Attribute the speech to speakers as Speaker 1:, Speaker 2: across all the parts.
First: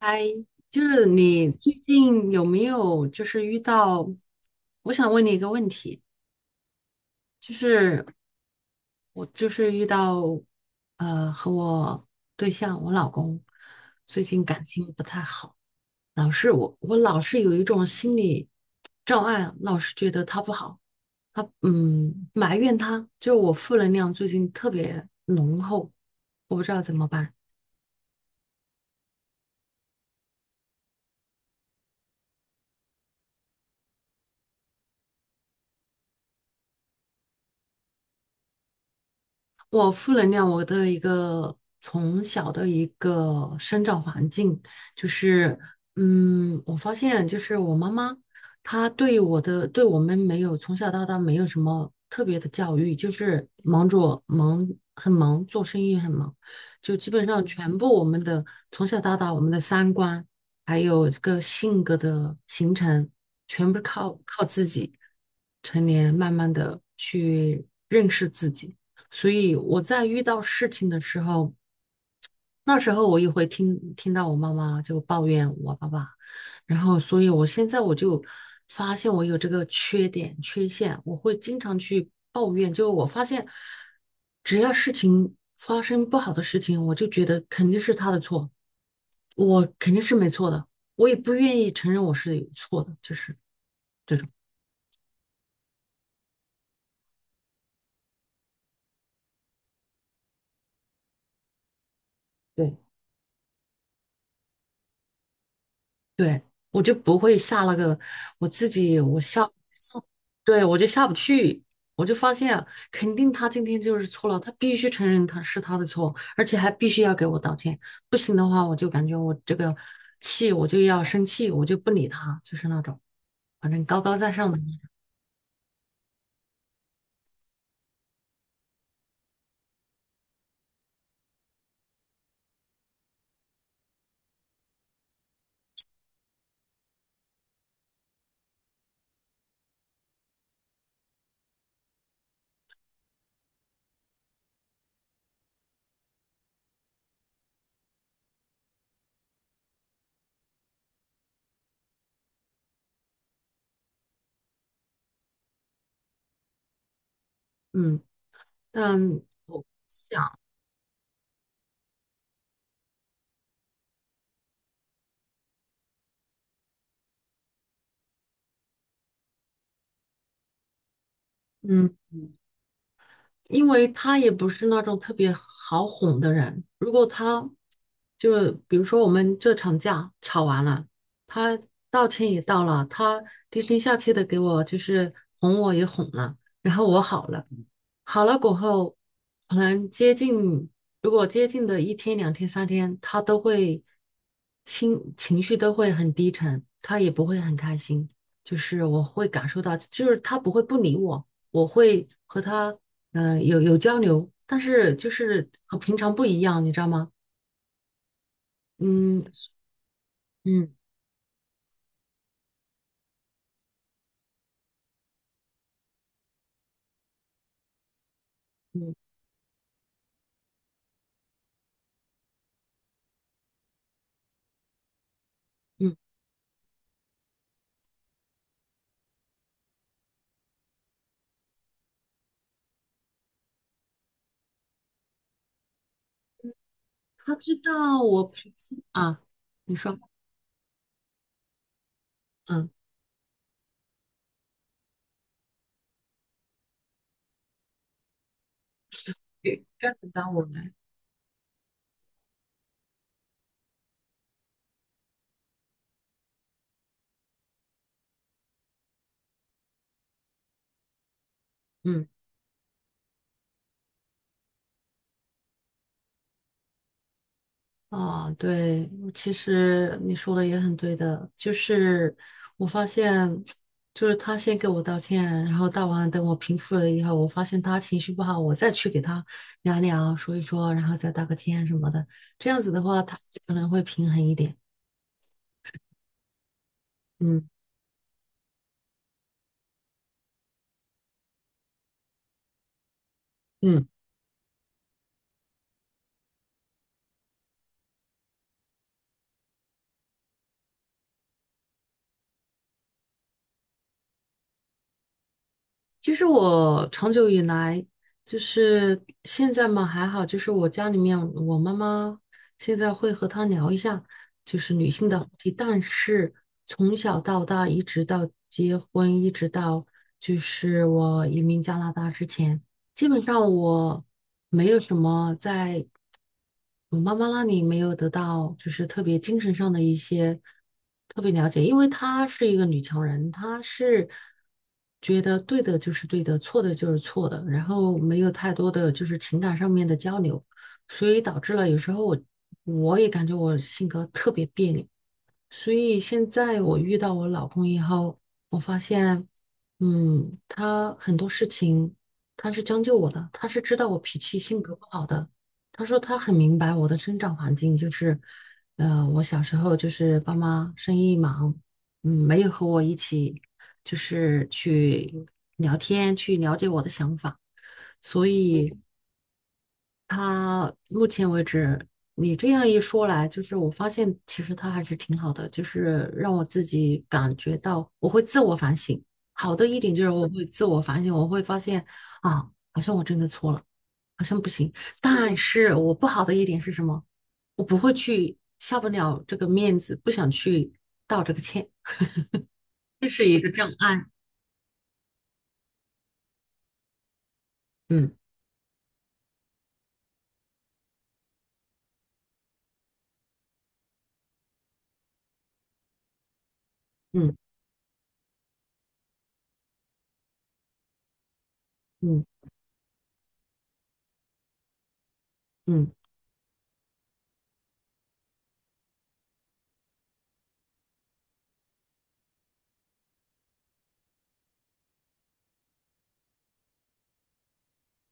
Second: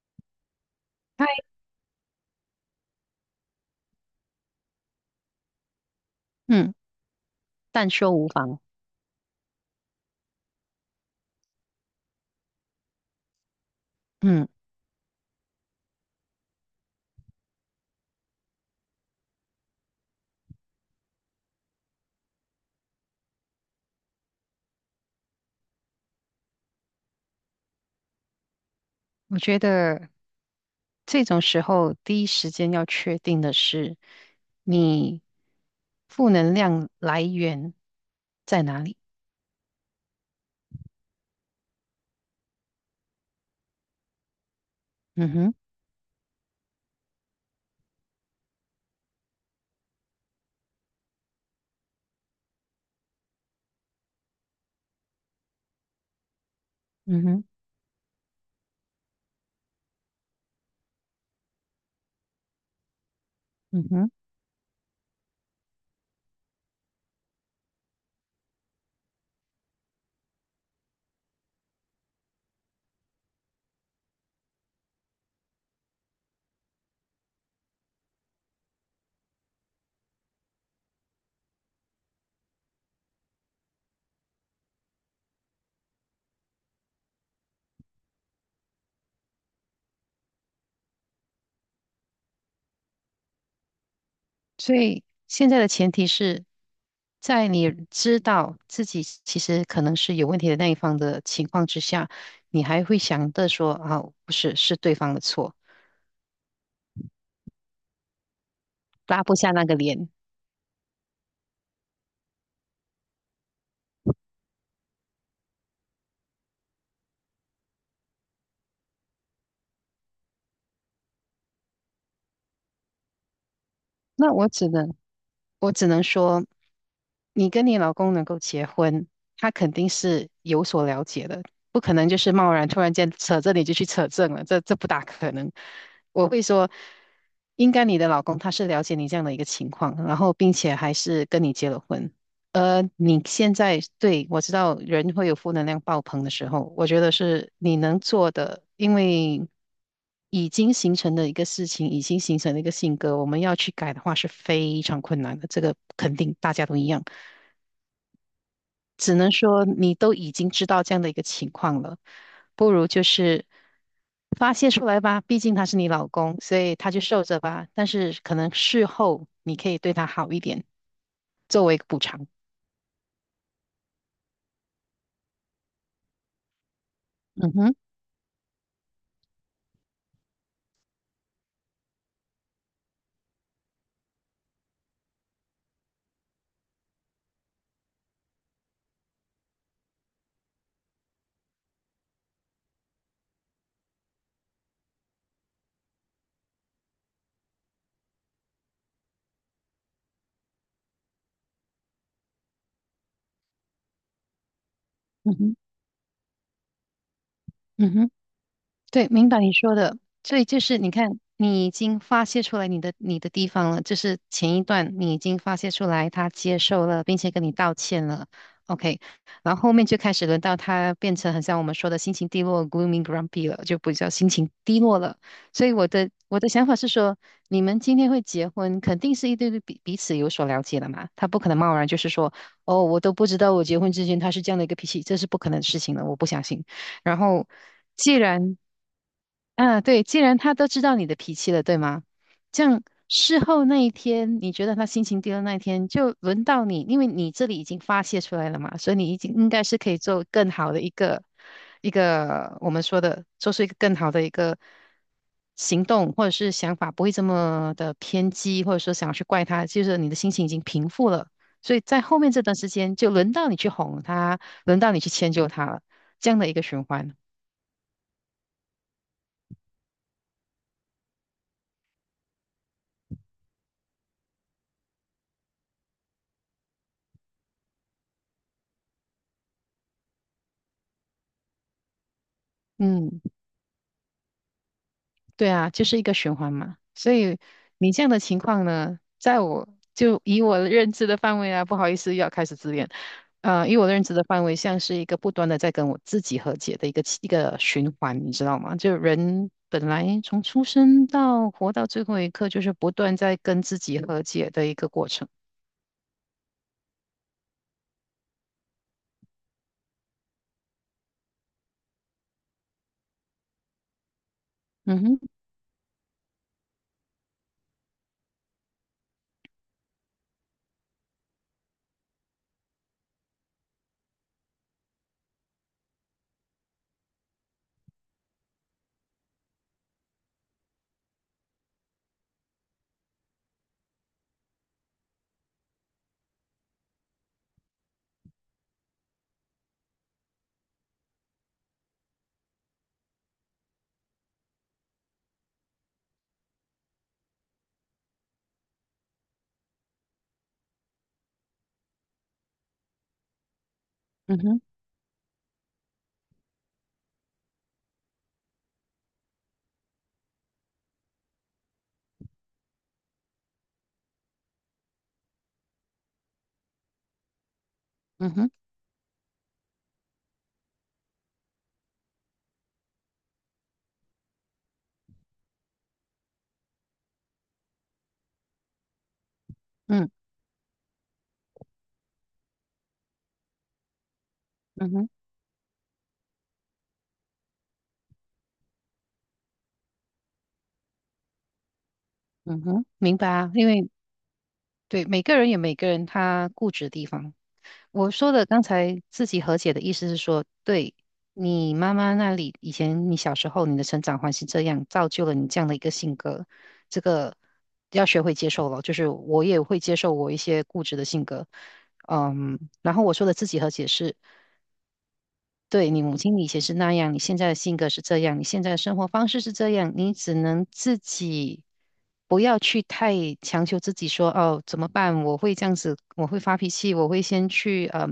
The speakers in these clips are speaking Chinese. Speaker 1: 嗨，就是
Speaker 2: 嗨，
Speaker 1: 你最近有没有就是遇到？我想问你一个问题，
Speaker 2: 嗯，
Speaker 1: 就
Speaker 2: 但
Speaker 1: 是
Speaker 2: 说无妨。
Speaker 1: 我就是遇到和我对象，我老公最近
Speaker 2: 嗯，
Speaker 1: 感情不太好，老是我老是有一种心理障碍，老是觉得他不好，他埋怨他，就我负能量最近特别浓厚，我不知道怎么办。
Speaker 2: 我觉得这种时候第一时间要确定的是你负能量来源在哪里。
Speaker 1: 我负能量，我的一个从小的一个生长环境，就
Speaker 2: 嗯哼，
Speaker 1: 是，我发现就是我妈妈，她对我的，对我们没有从小到大没有什么特别的教育，就是忙着忙，很忙，做生意很忙，就基
Speaker 2: 嗯
Speaker 1: 本上
Speaker 2: 哼，
Speaker 1: 全部我们的从小到大我们的三观，还有这个性格的形成，全部
Speaker 2: 嗯哼。
Speaker 1: 靠自己，成年慢慢的去认识自己。所以我在遇到事情的时候，那时候我也会听到我妈妈就抱怨我爸爸，然后所以我现在我就发现我有这个缺点缺陷，我会经常去抱怨。就我发现，只要事情发生不好的事情，我就觉得肯定是他的错，我肯定是没错的，我也不愿意承认我是有错的，就是这种。
Speaker 2: 所以现在的前提是在你知道自己其实可能是有问题的那一方的情况之下，你
Speaker 1: 对。
Speaker 2: 还会想着说啊，不是，是对方的错，
Speaker 1: 对，我就不会下那个，我自己我
Speaker 2: 拉不
Speaker 1: 下
Speaker 2: 下那个
Speaker 1: 下，
Speaker 2: 脸。
Speaker 1: 对，我就下不去，我就发现肯定他今天就是错了，他必须承认他是他的错，而且还必须要给我道歉，不行的话我就感觉我这个气我就要生气，我就不理他，就是那种反正高高在
Speaker 2: 那我
Speaker 1: 上的那
Speaker 2: 只
Speaker 1: 种，
Speaker 2: 能，我只能说。你跟你老公能够结婚，他肯定是有所了解的，不可能就是贸然突然间扯这你就去扯证了，这不大可能。我会说，应该你的老公他是了解你这样的一个情况，然后并且还是跟你结了婚。你现在对我知道人会有负能量爆棚的时候，我觉得是你能做的，因为已经形成的一个事情，已经形成的一个性格，我们要去改的话是非常困难的，这个肯定大家都一样。
Speaker 1: 嗯，
Speaker 2: 只
Speaker 1: 但
Speaker 2: 能
Speaker 1: 我
Speaker 2: 说你都已经知道这样的一个情况了，不如就是发泄出来吧，毕竟他是你老公，所以他就受着吧。但是可能事后你可以对他好一点，作为一个
Speaker 1: 嗯
Speaker 2: 补偿。
Speaker 1: 因为他也不是那种特别好哄的人。如果他
Speaker 2: 嗯哼，
Speaker 1: 就比如说我们这场架吵完了，他道歉也道了，他低声下气的给我就是哄我也哄了，然后我好了，好了过后，可能接近如果接近的1天、2天、3天，他都会心情绪都会很低沉，他也不会很开心，就是我会感受到，就是他不会不理我。我会和他有交流，但是就
Speaker 2: 嗯
Speaker 1: 是
Speaker 2: 哼，
Speaker 1: 和平常不一样，你知道吗？
Speaker 2: 嗯哼。对，
Speaker 1: 嗯
Speaker 2: 明白你说的。所以就
Speaker 1: 嗯。
Speaker 2: 是你看，你已经发泄出来你的地方了，就是前一段你已经发泄出来，他接受了，并且跟你道歉了
Speaker 1: 嗯
Speaker 2: ，OK。然后后面就开始轮到他变成很像我们说的心情低落（ （gloomy grumpy） 了，就比较心情低落了。所以我
Speaker 1: 嗯。
Speaker 2: 的我的想法是说，你们今天会结婚，肯定是一对对彼此有所了解的嘛，他不可能贸然就是说，哦，我都不知道我结婚之前他是这样的一个脾气，这是不可能的事情了，我不相信。然
Speaker 1: 他
Speaker 2: 后，
Speaker 1: 知道
Speaker 2: 既
Speaker 1: 我脾
Speaker 2: 然
Speaker 1: 气啊。你
Speaker 2: 啊，
Speaker 1: 说。
Speaker 2: 对，既然他都知道你的脾气了，对吗？这
Speaker 1: 嗯，
Speaker 2: 样事后那一天，你觉得他心情低的那一天，就轮到你，因为你这里已经发泄出来了嘛，所以你已经应该
Speaker 1: 对
Speaker 2: 是可
Speaker 1: 该
Speaker 2: 以
Speaker 1: 怎么
Speaker 2: 做
Speaker 1: 当我
Speaker 2: 更
Speaker 1: 来？
Speaker 2: 好的一个我们说的，做出一个更好的一个行动或者是想法，不会这么的偏激，或者说想要去怪他，就是你的心情已经平复了，所以在
Speaker 1: 嗯。
Speaker 2: 后面这段时间，就轮到你去哄他，轮到你去迁就他了，这样的一个循环。
Speaker 1: 啊，对，其实你说的也很对的，就是我发现，就是他先给我道歉，然后道完了等我平复了以后，我发现他情绪不好，我再去给他聊聊，说一说，然后再道个歉什么的，这样子的话，他
Speaker 2: 嗯。
Speaker 1: 可能会平衡一点。
Speaker 2: 对啊，就是一个循环嘛。所以
Speaker 1: 嗯
Speaker 2: 你这样的情况呢，在我就以我的认知的范围啊，不好意思，又要开始自恋。以
Speaker 1: 嗯。
Speaker 2: 我的认知的范围，像是一个不断的在跟我自己和解的一个循环，你知道吗？就人本来从出生到活到最后一刻，就是不断在跟自己和解的一个过程。
Speaker 1: 其实我长久以来就是现在嘛还好，就是我家里面我妈妈现在会和她聊一下，就是女
Speaker 2: 嗯
Speaker 1: 性的
Speaker 2: 哼，
Speaker 1: 话题。但是从小到大，一直到结婚，一直到就是我移民加拿大之前，基本上我没有什么在。我妈妈那里没有得到就是特别精神上的一些特别了解，因为她是一个女强人，她是觉得对的就是对的，错的就是错的，然后没有太多的就是情感上面的交流，所以导致了有时候我也感觉我性格特别别扭。所以现在我遇到我老公以后，我发现，嗯，他很多事情他是将就我的，他是知道我脾气
Speaker 2: 嗯哼，
Speaker 1: 性格不好的。他说他很明白我的生长环境，就是，我小时候就是爸妈生意忙，嗯，没有和我一起就是去聊天，去了解我的想法，所
Speaker 2: 嗯哼，
Speaker 1: 以，他目前为止，你这样一说来，就是我发现其实他还是挺好的，就是让我自己感觉到我会自我反省。好的一点就
Speaker 2: 嗯，
Speaker 1: 是我会自我反省，我会发现啊，好像我真的错了，好像不行。
Speaker 2: 嗯哼，
Speaker 1: 但是我不好的一点是什么？我不会去下不了这个面子，不想去道这个歉，
Speaker 2: 嗯哼，
Speaker 1: 这
Speaker 2: 明
Speaker 1: 是
Speaker 2: 白
Speaker 1: 一
Speaker 2: 啊。
Speaker 1: 个
Speaker 2: 因
Speaker 1: 障
Speaker 2: 为
Speaker 1: 碍。
Speaker 2: 对每个人有每个人他固执的地方。我
Speaker 1: 嗯
Speaker 2: 说的刚才自己和解的意思是说，对你妈妈那里，以前你小时候你的成长环境这样，造就了你这样的一个性格，这
Speaker 1: 嗯
Speaker 2: 个要学会接受了。就是我也会接受我一些固执的性格，
Speaker 1: 嗯
Speaker 2: 嗯，然后我说的自己和解是。对
Speaker 1: 嗯
Speaker 2: 你母亲以前是那样，你现在的性格是这样，你现在的生活方式是这样，你只能自己不要去太强求自己说哦怎么办？我会这样子，我会发脾气，我会先去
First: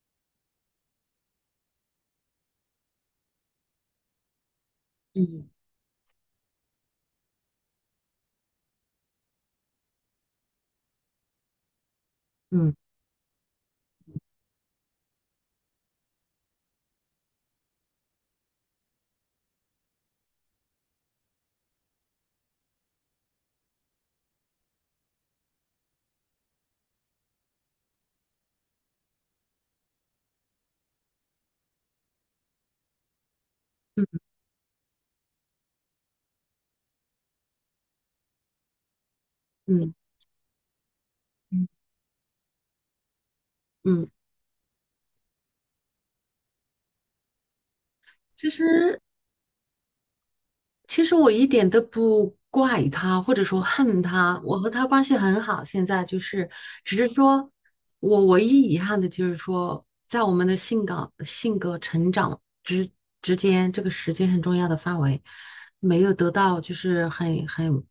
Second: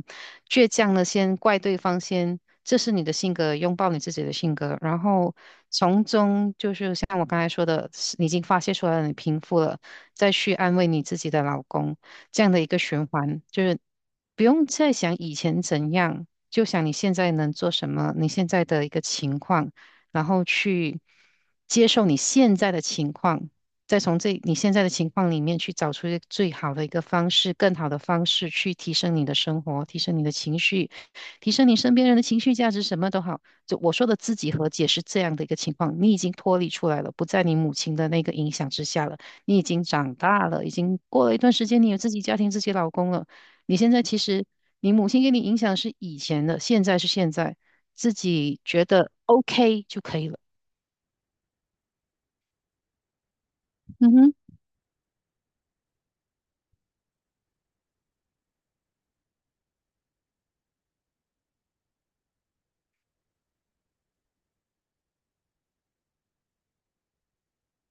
Speaker 2: 倔强的先怪对方先，这是你的性格，拥抱你自己的性格，然后从中就是像我刚才说的，你已经发泄出来了，你平复了，再去安慰你自己的老公，这样的一
Speaker 1: 嗯
Speaker 2: 个循环，就是不用再想以前怎样。就想你现在能做什么，你现在的一个情况，然后去接受你现在的情况，再从这你现在的情况里面去找出一个最好的一个方式，更好的方式去提升你的生活，提升你的情绪，提升你身边人的情绪价值，什么都好。就我说的
Speaker 1: 嗯
Speaker 2: 自己和解是这样的一个情况，你已经脱离出来了，不在你母亲的那个影响之下了，你已经
Speaker 1: 嗯
Speaker 2: 长大了，已经过了一段
Speaker 1: 嗯
Speaker 2: 时间，你有自己家庭、自己老公了。你现在
Speaker 1: 嗯。
Speaker 2: 其实，你母亲给你影响是以前的，现在是现在，自
Speaker 1: 其
Speaker 2: 己觉
Speaker 1: 实。
Speaker 2: 得 OK 就可以了。
Speaker 1: 其实我一点都不怪他，或者说恨
Speaker 2: 嗯哼，
Speaker 1: 他，我和他关系很好。现在就是，只是说我唯一遗憾的就是说，在我们的性格、性格成长之间，这个时间很重要的范围，没有得到就是很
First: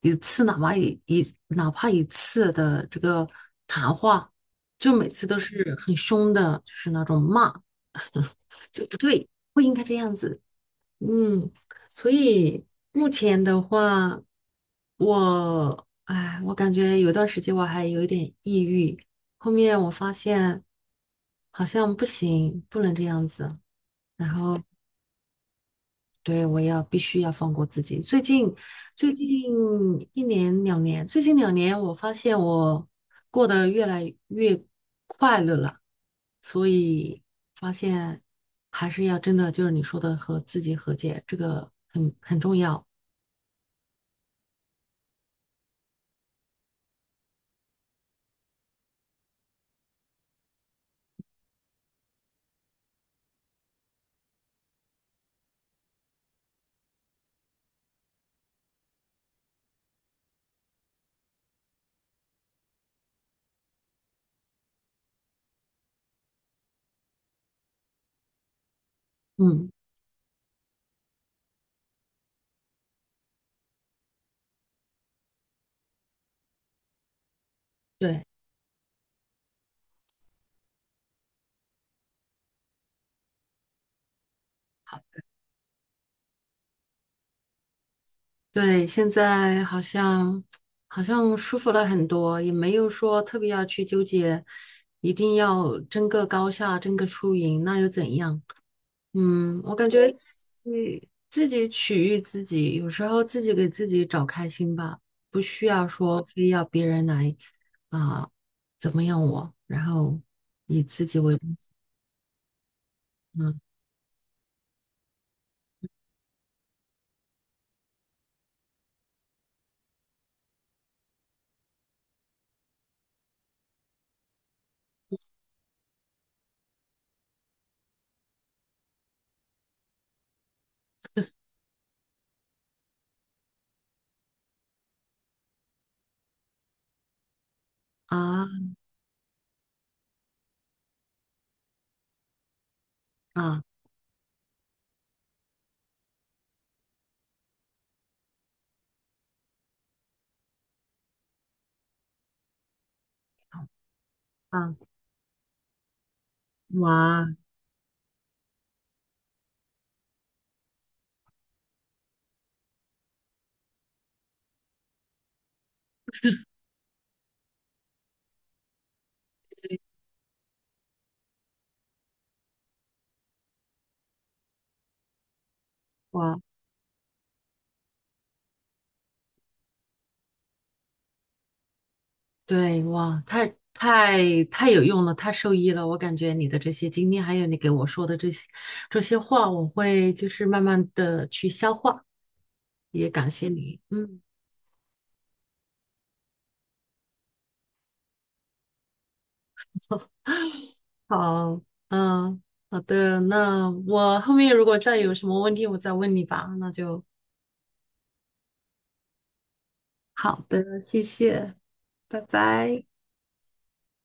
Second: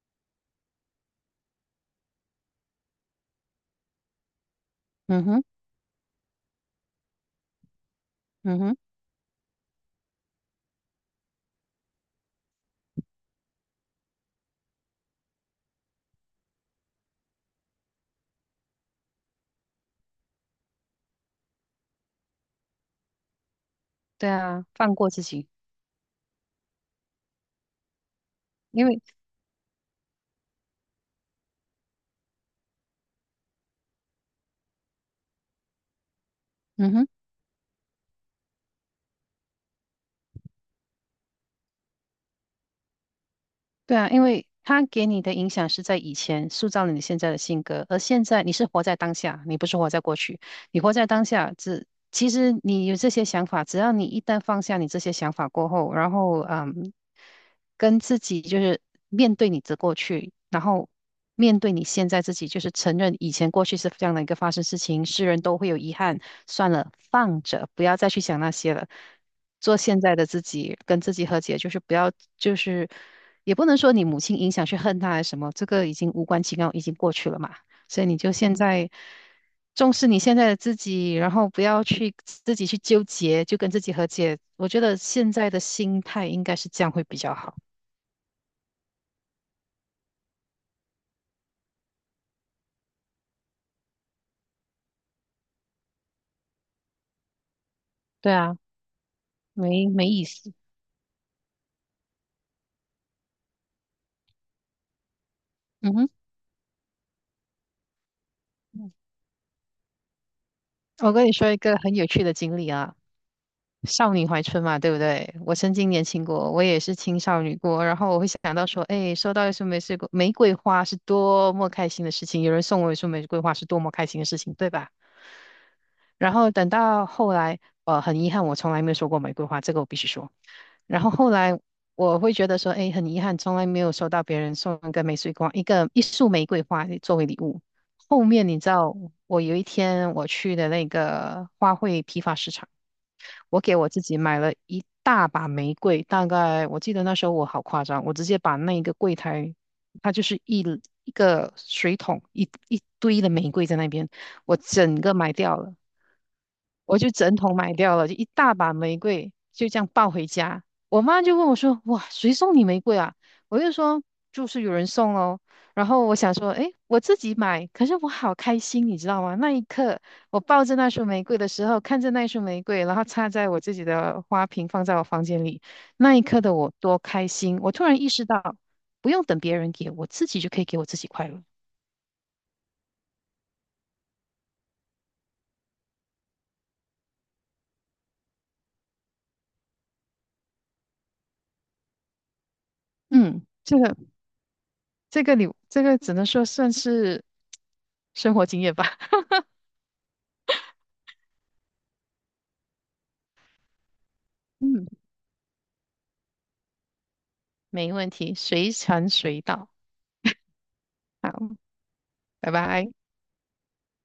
Speaker 1: 一次，哪怕一次的这个谈话，就每
Speaker 2: 嗯
Speaker 1: 次都
Speaker 2: 哼，
Speaker 1: 是很凶的，就是那种骂，
Speaker 2: 嗯哼，
Speaker 1: 就不对，不应该这样子。嗯，所以目前的话，我，哎，我感觉有段时间我还有一点抑郁，后面我发现好像不行，不能这样子，
Speaker 2: 对
Speaker 1: 然后
Speaker 2: 啊，放过自己，
Speaker 1: 对，我要必须要放过自己。最近
Speaker 2: 因为，
Speaker 1: 最近一年两年，最近两年我发现我过得越来越快乐了，所
Speaker 2: 嗯哼，
Speaker 1: 以发现还是要真的就是你说的和自己和解，这个很重要。
Speaker 2: 对啊，因为他给你的影响是在以前塑造了你现在的性格，而现在你是活在当下，你不是活在过去。你活在当下，只其实你有这些想法，只要你一旦放下你这些想法过后，然后嗯，跟自己就是面对你的过去，然后面对你现在自己，就是承认以前过去是这样的一个发生事情，世人都会有遗憾，算了，放着，不要再去想那些了。
Speaker 1: 嗯，
Speaker 2: 做现在的自己，跟自己和解，就是不要，就是也不能说你母亲影响去恨他还是什么，这个已经无关紧要，已经过去了嘛。所以你
Speaker 1: 对，
Speaker 2: 就现在重视你现在的自己，然后不要去自己去纠结，就跟自己和解。我觉得
Speaker 1: 好，
Speaker 2: 现在的心态应该是这样会比较好。
Speaker 1: 对，现在好像舒服了很多，也没有说特别要去纠结，一定要争个高下，争个输赢，那又怎
Speaker 2: 对
Speaker 1: 样？
Speaker 2: 啊，
Speaker 1: 嗯，我
Speaker 2: 没
Speaker 1: 感觉
Speaker 2: 没
Speaker 1: 对
Speaker 2: 意思。
Speaker 1: 自己取悦自己，有时候自己给自己找开心吧，不需要
Speaker 2: 嗯哼，
Speaker 1: 说非要别人来啊、怎么样我，然后以自
Speaker 2: 我
Speaker 1: 己
Speaker 2: 跟你
Speaker 1: 为
Speaker 2: 说
Speaker 1: 中
Speaker 2: 一
Speaker 1: 心。
Speaker 2: 个很有趣的经历啊，
Speaker 1: 嗯。
Speaker 2: 少女怀春嘛，对不对？我曾经年轻过，我也是青少女过，然后我会想到说，哎，收到一束玫瑰花是多么开心的事情，有人送我一束玫瑰花是多么开心的事情，对吧？然后等到后来，很遗憾，我从来没有说过玫瑰花，这个我必须说。然后后来我会觉得说，哎，很遗憾，从来没有收到别人送一个玫瑰花，一束玫瑰花作为礼物。后面你
Speaker 1: 啊
Speaker 2: 知道，我有一天我去的那个花卉批发市场，我
Speaker 1: 啊
Speaker 2: 给我自己买了一大把玫瑰，大概我记得那时候我好夸张，我直接把那个柜台，它就是一个水桶，一堆的玫瑰在那边，我
Speaker 1: 啊！
Speaker 2: 整个买掉了。我就
Speaker 1: 哇。
Speaker 2: 整桶买掉了，就一大把玫瑰，就这样抱回家。我妈就问我说："哇，谁送你玫瑰啊？"我就说："就是有人送咯。"然后我想说："诶，我自己买，可是我好开心，你知道吗？那一刻，我抱着那束玫瑰的时候，看着那束玫瑰，然后插在我自己的花瓶，放在我房间里，那一
Speaker 1: 哇，
Speaker 2: 刻的我多开心！我突然意识到，不用等别人给我，自己就可以给我自己快乐。
Speaker 1: 对哇，太有用了，太受益了。我感觉你的这些经历，还有你给我说的这些话，我会就是慢慢的去消化。也感
Speaker 2: 嗯，
Speaker 1: 谢
Speaker 2: 这
Speaker 1: 你，
Speaker 2: 个
Speaker 1: 嗯。
Speaker 2: 你这个只能说算是生活经验吧。
Speaker 1: 好，嗯，好的，那我后面如果
Speaker 2: 嗯，
Speaker 1: 再有什么问题，我再问你吧。那就
Speaker 2: 没问题，随传随到。
Speaker 1: 好的，谢谢，
Speaker 2: 好，
Speaker 1: 拜
Speaker 2: 拜
Speaker 1: 拜。
Speaker 2: 拜。